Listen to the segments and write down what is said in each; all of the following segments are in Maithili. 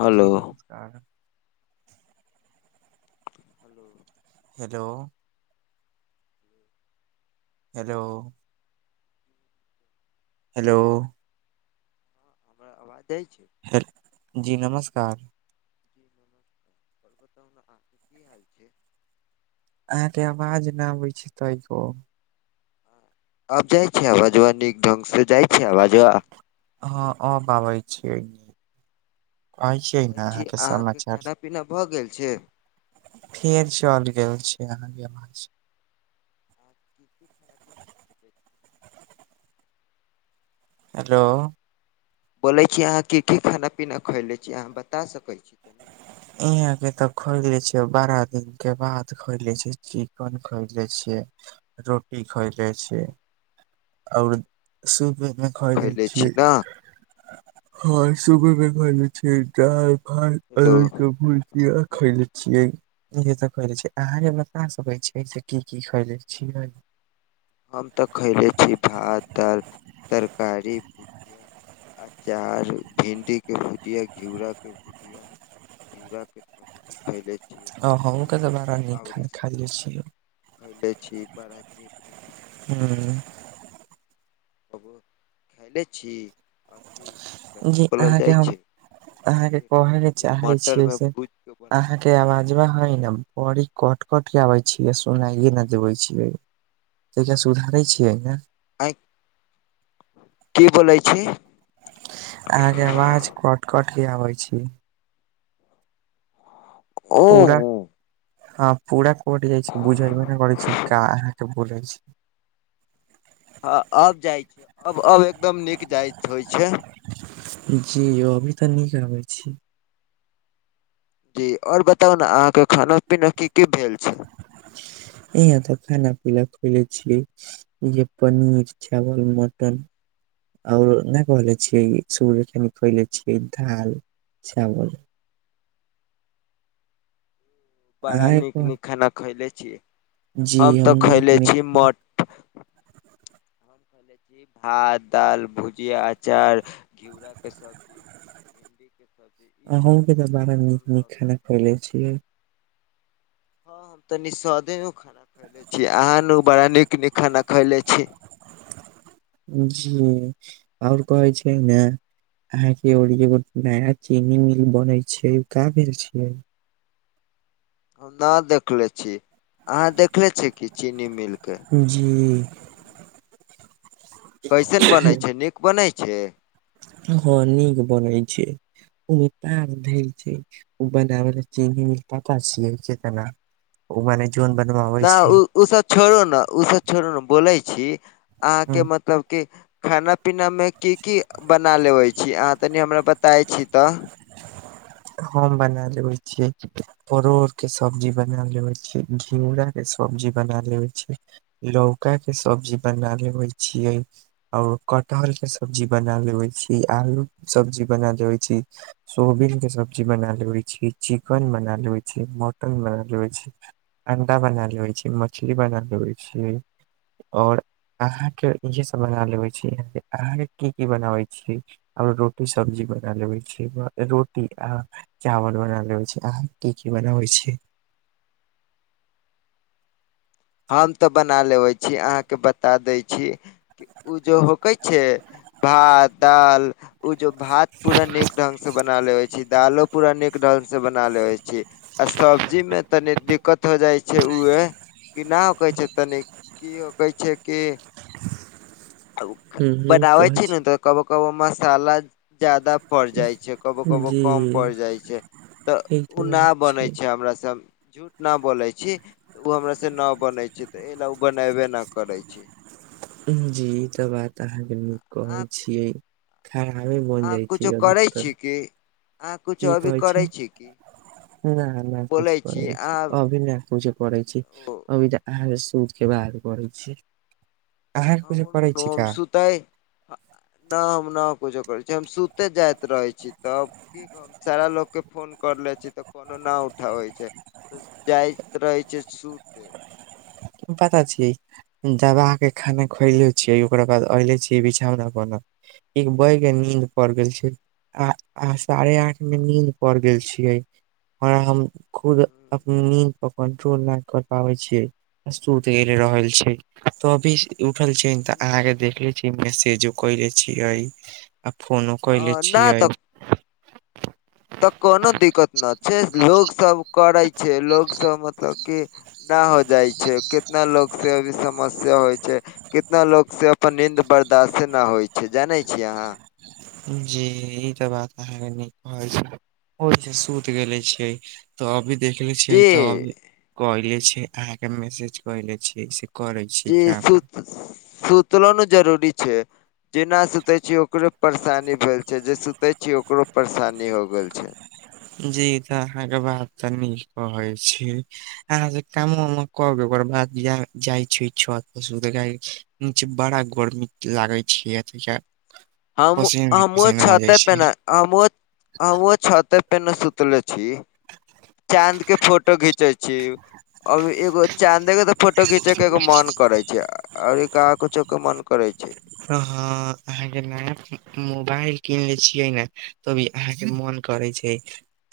हेलो जी नमस्कार [inaudible] हेलो हँ हेलो हेलो हमरा आवाज दैय छै हेलो जी नमस्कार कहुने अहाॅं की हाल छै अहाँके आवाज नहि आबै छै तय पर अब जाइ छै आवजबा नीक ढंग से जाइ छीै आवाजबा? हँ अब आबै छियै कहै छियै बोलै ने छी अहाँके समाचार खाना पीना भऽ गेल छै फेर चल गेल छै अहाॅं के अबाज [inaudible] हेलो बोलै छी अहाँके की खाना पीना खैले छी अहाँ बता सकैत छीय यहां के त खोइले छियै बाड़ा दिन के बाद खोइले छियै चिकन खोइले छियै रोटी खेलइले छियै ओर सुबहेमे खैयले खयले छी छियै ने हँ सुबह मे खैले छियै दाल भात हेलो अलु के भुजिया खैले छियै इहे सब खैले छियै। अहाँ से बता सकै छियै से की की खैले छियै हम त खयले छी भात दालि तरकारी अचार भिन्डी के भुजिया, घिउरा के भुजिया घिउरा के सब्जी खैले छी। ह ओकरा बाद हमहूँके त बड़ा नीक खाना खयले छलहुं पहिले छी बाड़ा नीक न हुं कबो खइले छी, कथि जी अहाँ के हम, अहाँके कहे के जे चाहै मटर छियै मे से भूज के बनल अहाँ के आवाजबा है ने बड़ी कट कट के आबै छियै सुनाइये न देवे छियै तहिया सुधारै छियै ने आँय, की बोलै छी? अहाँ के आवाज कट कट के अबै छी ओ पूरा, हँ पूरा कट जाइ छै, बुझबे नहि करै छै अहाँ की बोलै छी हँ अब जाइ छै, अब अब एकदम नीक जाइत होइ छै जी अवाज अभी त नीक आबै छै जी और बताउ ने अहाँके खाना पीना की की भेल छै इहां त खाना पिनी खइले छियै जे पनीर चावल मटन और नहि कहले छियै सुबह कनि खएले छियै दाल चावल बड़ा अहाँ नीक कोन नीक खाना खैयले छियै, जी हम त हमहूँ नीक खैयले नीक छियै मटन खयले छी भात दाल भुजिया अचार घिउराके सब्जी भिंडी के सब्जी इहे अहुँ सब के त खयले बड़ा छी हम नीक न नीक उतना खाना खएले छियै तनि स्वादेमे खाना खइले छी अहाँ न बड़ा नीक नीक खाना खैले छी जी और कहै छियै ने अहाँं के और एगो नया चीनी मिल बनै छै का भेल छियै हम ना देखले छी, अहाँ देखले छी की चीनी मिल के जी कैसन बनै छै, नीक बनै छै हँ नीक बनै छै उ प आध छै ओ ब चिन् प पसी छै त [unintelligible] ओ माने जन ना उ सब छोड़ू ने उ सब छोड़ू ने, बोलै छी, अहाँके मतलब कि खाना पीना में की की बना लेबै छी अहाँ तनि हमरा बताय छी त हम बना लेबै छियै परोड़ के सब्जी बना लेेबैय छी, घिउरा के सब्जी बना लेेबैय छी। लौका के सब्जी बना लेबैय छियै। और कटहल के सब्जी बना लेबैय छी, आलू सब्जी बना लेवैय छी। सोबीन के सब्जी बना लेेबैय छी, चिकन बना लेबैय छी, मटन बना लेेबैय छी। अंडा बना लेेबैय छी मछली बना लेबैय छी और अहाँके इहे सब बना लेबैय छी, अहाँके की की बनाबे छी। आ रोटी सब्जी बना लेबैय छी, रोटी आ चावल बना लेबैय छी अहाँ की की बनाबै छी। हम त बना लेबैय छी अहाँके बता दै छी। कि उ जो होकै छैय भात दाल उ जो भात पूरा नीक ढंग से बना लेवैय छी, दालो पूरा नीक ढंग से बना लेवैय छी। आ सब्जी में तनी दिक्कत हो जाइ छैय उहे कि नाव कहै छैय तनी की हो कहै छैय कि [unintelligible] हूँ बनावै कहै छी ने त कभो कबो मसाला ज्यादा पड़ जाइ छैय, कबो कबो जी कम पड़ जाइ छैय। त ई उ तऽ न बात बनैय छै छैय हमरा से झूठ ना बोलैय छी उ हमरा से न बनैय छैय त एहि ले ओ बनैबे न करैय छी। उम्म जी ई त बात अहाँके नीक अहाँ कहैय छियै। खानावे बन अहाँ जाइ किछो छी करै छी अधिकतर। की अहाँ किछो की अभी कहैय छी, करै की ना ना कुछ बोलै कहैय छी अहाँ अभिना पूजा करैय छी, ओ अभी त अहाँ सुत के बाद करैय छी। अहाँ किछु पढ़ै छी का। तय ना हम न कुछो करैय छी, हम सुते जाइत रहैय छी तब की हम सारा लोक के फोन करले छी त कोनो न उठाबै छैय। त जाइत रहैय छैय सुते। पता छियै। दबा के खाना खोएले छियै ओकरा बाद ऐलै छीयै बिछौना पऽ ना। एक बैगे नींद पड़ गेल छैय। आ आ साढ़े आठ मे नींद पड़ गेल छियै। और हम खुद अप नींद प कंट्रोल नै कर पाबैय छियै। सुत गेले रहल छैय तो अभी उठल छी त अहाँ के देखले छी। इ मैसेजो कैले छीयै। आ फोनो अ कयले ना छियै तक तऽ कोनो दिक्कत ना छैय, लोक सब करैय छैय, लोक सब मतलब की न हो जाइ छैय, कितना लोग से अभी समस्या होइ छैय। कितना लोक से अपन नीन्द बर्दाश्त न होइ छैय जानैय छीयै अहाँ। जी ई त बात अहाँके नीक कहै छैय, ओहि स सुत गेले छैय। त अभी देखले छियै जी त अभी कइले छैय अहाँ के मैसेज कइले छीयै से करैय इ सुत सूतलो न जरूरी छैय। जे ना सुतय छी ओकरो परेशानी भेल छैय, जे सुतय छी ओकरो परेशानी हो गेल छैय। जी त अहाँके बात त नीक कहैय छिये। अहाँके कामोमे क ग ओकर बाद जाइ जाय छी छत पर सूते [unintelligible] [unintelligible] बड़ा गर्मी लागैत छैय [unintelligible] हम हम ओए छते पे छै न हम ओए हम ओए छते ते न सूतले छी। चाँद के फोटो घिच जै छी, अभी एगो चाँद के तो फोटो घीचे के एगो मन करेै छै, और का कुछो के मन करै छै। त हँ, आहाँ के नाम? मोबाइल कीनलेै छियै ने, तो भी आहाँ के मन करै छै।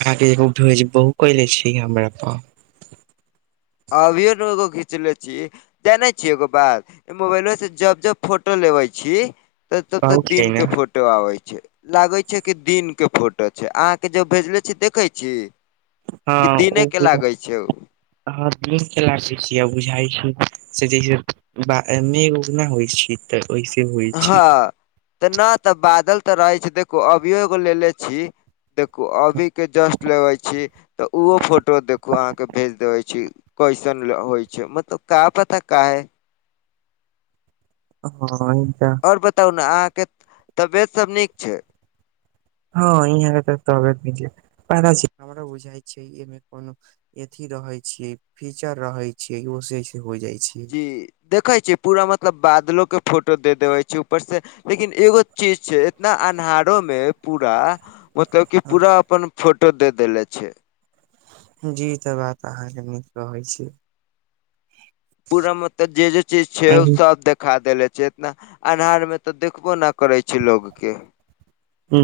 आहाँ के भेज बहु क ले छी हमरा प [unintelligible] अबियो दूगो घीचने छी, जाने छी एगो बात। मोबाइलो से जब- जब फोटो लेवे छी, त तब- कहै तब छियै दिन के ने फोटो। फोटो आबे छै, लागे छै कि दिन के फोटो छै, आहाँ के जब भेजले छी देखे छी। कि दिने के लागै छै ओ। ह [unintelligible] छियै बुझाय छै। से जैसे बा मेघ -उघ ना होय छी तऽ ओऐसे होय छी। हँ तऽ नैय तऽ बादल तऽ रहे छै, देखू अभियो एगो लेे ले छी देखू अभी के जस्ट लेबे छी तऽ ओहो फोटो देखू, आहाँ के भेज देबे छी। कैसन होय छै, मतलब का पता काहे। ह इ त। और बताउ ने, अहाँ के तबियत सब नीक छै? ह यहाँ के त तत म बुझइ छै [unintelligible] कोनो अथी रहे छीयै, फीचर रहे छीयै, ओ सेस हो जाय छै। जी देखे छिय पूरा मतलब, बादलो के फोटो दे देवे छै, ऊपर से लेकिन एगो चीज छै इतना अन्हारो मे पूरा मतलब की हँ पूरा अपन फोटो दे देेले छे। जी तऽ बात आहाँ के नीक कहै छी। पूरा मतलब जे- जे चीज छै, ओ सब देख खा देेले छै, इतना अन्हार में तऽ देखबो न करे छैय लोग के।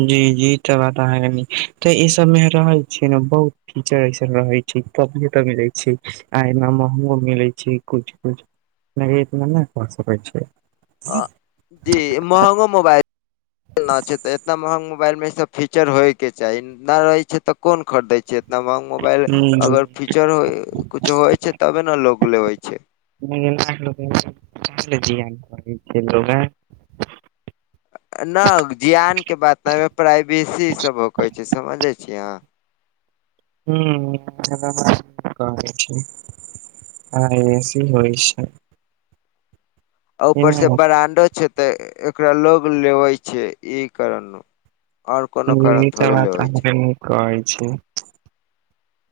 जी जी ई त बात आहाँ निक, तऽ ई सबमे रहै छियै ने बहुत। कीचड़ ऐसन रहै छै, क तऽ मिलैत छै, आइ एना महगो मिलैत छै कुछ- कुछ। नहैर मे नैय क सकै छैय। ह जी महगो मोबाइल न छै, तऽ एतना महंग मोबाइल मे इ सब फीचर होइके चाही, नैय रहै छै तऽ कोन खरीदै छैै। नमहर मोबाइल हम्म अगर फीचर हो कुछो होय छै, तबे ने लोग लेबे छै। [unintelligible] नैय जियान के बात नै प्राइवेसी सब होक छै समझे छियै आँहा! हुँ [unintelligible] की होय छैय। ऊपर से ब्रांडो छै, तऽ एकरा लोग लेबे छै ई कारण। और कोनो ई कारण त थोरे बात लेबैय अहाँके छै। नीक कहै छै।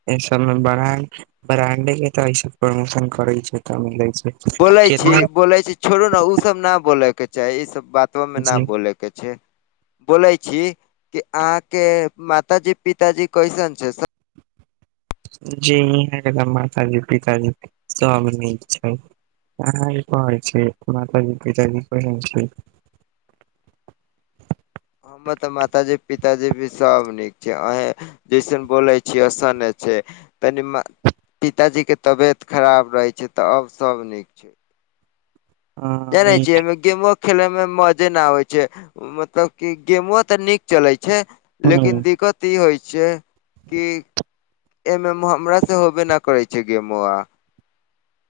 एहि सब मे ब्रांड- ब्रांडे के त सब प्रमोशन करे छै तऽ मिलेै छै। बोलेै छी, केतना बोलेै छी, छोड़ू ने, उ सब ना बोलेैके चाही, इ सब बातों में न जे बोले के छैय। बोलेै छी कि आहाँ के मातााजी- पिताजी कैसन छैय से जी इहाँ मातााजी -पिताजी सब नीक छैथ। अहाँ के कोहोय छै, माताजी पिताजी केहन छैथ? हमर तऽ मातााजी -पिताजी भी सब नीक छै, अहे जैसन बोलय छियै ओसाने छै तनी। पिताजी के तबेत खराब रहे छै तऽ अब -सब नीक छै। जानै अहाँ छियै। गेमो खेले में मजे न आबे छै मतलब की गेमो तऽ नीक चलेै छै। लेकिन दिक्कत इ होय छै कि। एमे म हमरा से होबे न करै छै गे मो आ।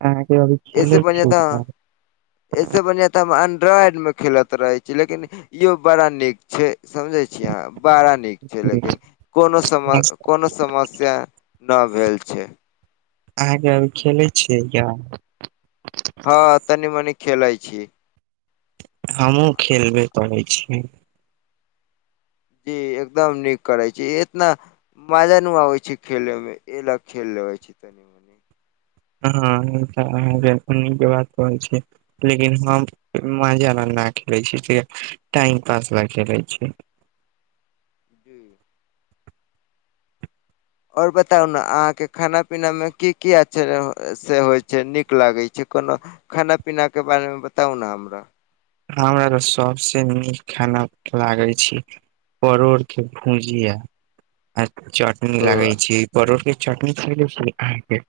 अहँ कै अभी। ऐसे खेलै बढ़िआँ छी त ऐसे बढ़िआँ तऽ हम एंड्रॉइडमे खेलैत रहै छी लेकिन। इहो बड़ा नीक छै समझे छीय हम बड़ा नि। नीक छै लेकिन, कोनो सम कोनो समस्या न भेल छै। अहाँके अभी खेले छियै या। हँ तनी मनी खेलइ छी। हमहहुँ खेलबे करै छियै। जी एकदम नीक करै छी एतना। मजा नु आबै छै खेले मे ए ल खेल लेबे छै तनि मनि। हँ हॅ बात कहै छी। लेकिन हम मजा ल नहि खेलैत छी टाइम पास ल खेलैत छी। [inaudible] आओर बताउ ने अहाँके खाना पीना मे की की अचछर से होइ छै नीक लागैत छै कोनो। खाना पीना के बारे मे बताउ न हमरा। हमरा तऽ सभ से नीक खाना लागै छी। परोड़ के भुजिया आर चट-। नीक ओ लागै छी परोठ के चटनी खेले छी अहाँ के।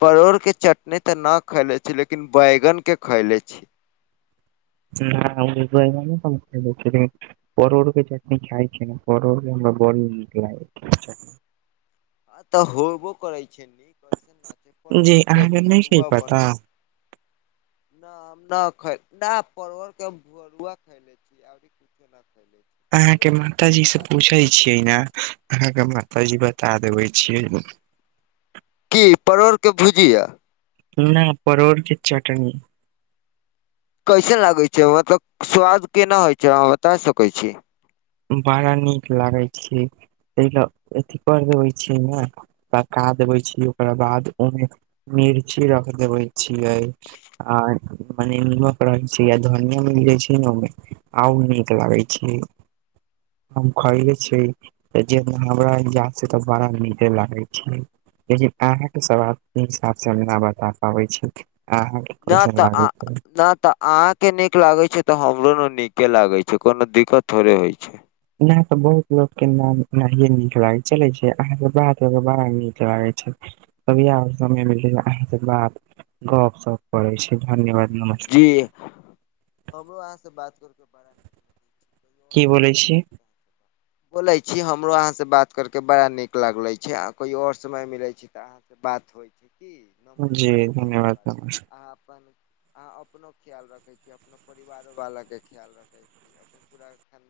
परोड़ के चटनी त ना खैले छी, लेकिन बैगन के खैले छी। हुॅ हम बैंगनों खेने छी। परोर के चटनी खाइ छी ने परोर हमरा बड़ नीक लागै छै। आ तऽ होबो करैत छै नीक। कैसे नाचे छै जी परवल के अहाँके नहि छै भरुआ पता बनाई। न हम न खैव न परोर के भरुआ खले छीियै। अभी की केना खैले।। छी अहाँ चलू के नीक माता छै जी तऽ से बात पूछे करके नीक छियै लाग ने अहाँके मातााजी बता देबे छियै। की परोड़ के भुजीया। नहि परोर के चटनी। कैसन लागै छै मतलब स्वाद केना होइ छै अहाँ बता सकै छी। बड़ा नीक लागैत छै ताहिया अथी पर्व होय छैय ने। पका देबे छी ओकरा बाद, ओहिमे मिर्ची रख देबे छियै। आ मने नीमक रहे छै, धनिया मिले छी, ओहिमे आउ नीक लागे छै। हम खरीदे छी जे हमरा ज्ञान स त बड़ा नीके लागे छै। ए जी अहाँके सवाल के हिसाब सँ आंगना बता पाबै छी अहाँ। न त आ न त। अहाॅ के नीक लागे छै तऽ हमरो ने नीके लागे छै कोनो दिक्कत थोड़े होइ छै। एना तऽ बहुत लोक के नाहि नहिये नीक लागे छैलइ से अहाँके बात बड़ा नीक लागे छै। तभिआ समय मिलते अहाँ बात गप्प सप्प करै छी धन्यवाद नमस्कार। ए हमरो अहाँ से बात कर के बड़ा। कई आओर की समय बोलै मिलै छी छै कह। बोले छी हमरो अहाँ से बात कर के बड़ा नीक लागले छैय आ कोई ओर समय मिले छैय त। अहाॅ से बात होइ छैय की जी नमस्कार धन्यवाद नमस्कार अहाँ अपन। हाँ अपनो ख्याल रखे छी अपनो परिवारो वाला के ख्याल रखे छी अपन पूरा खानदान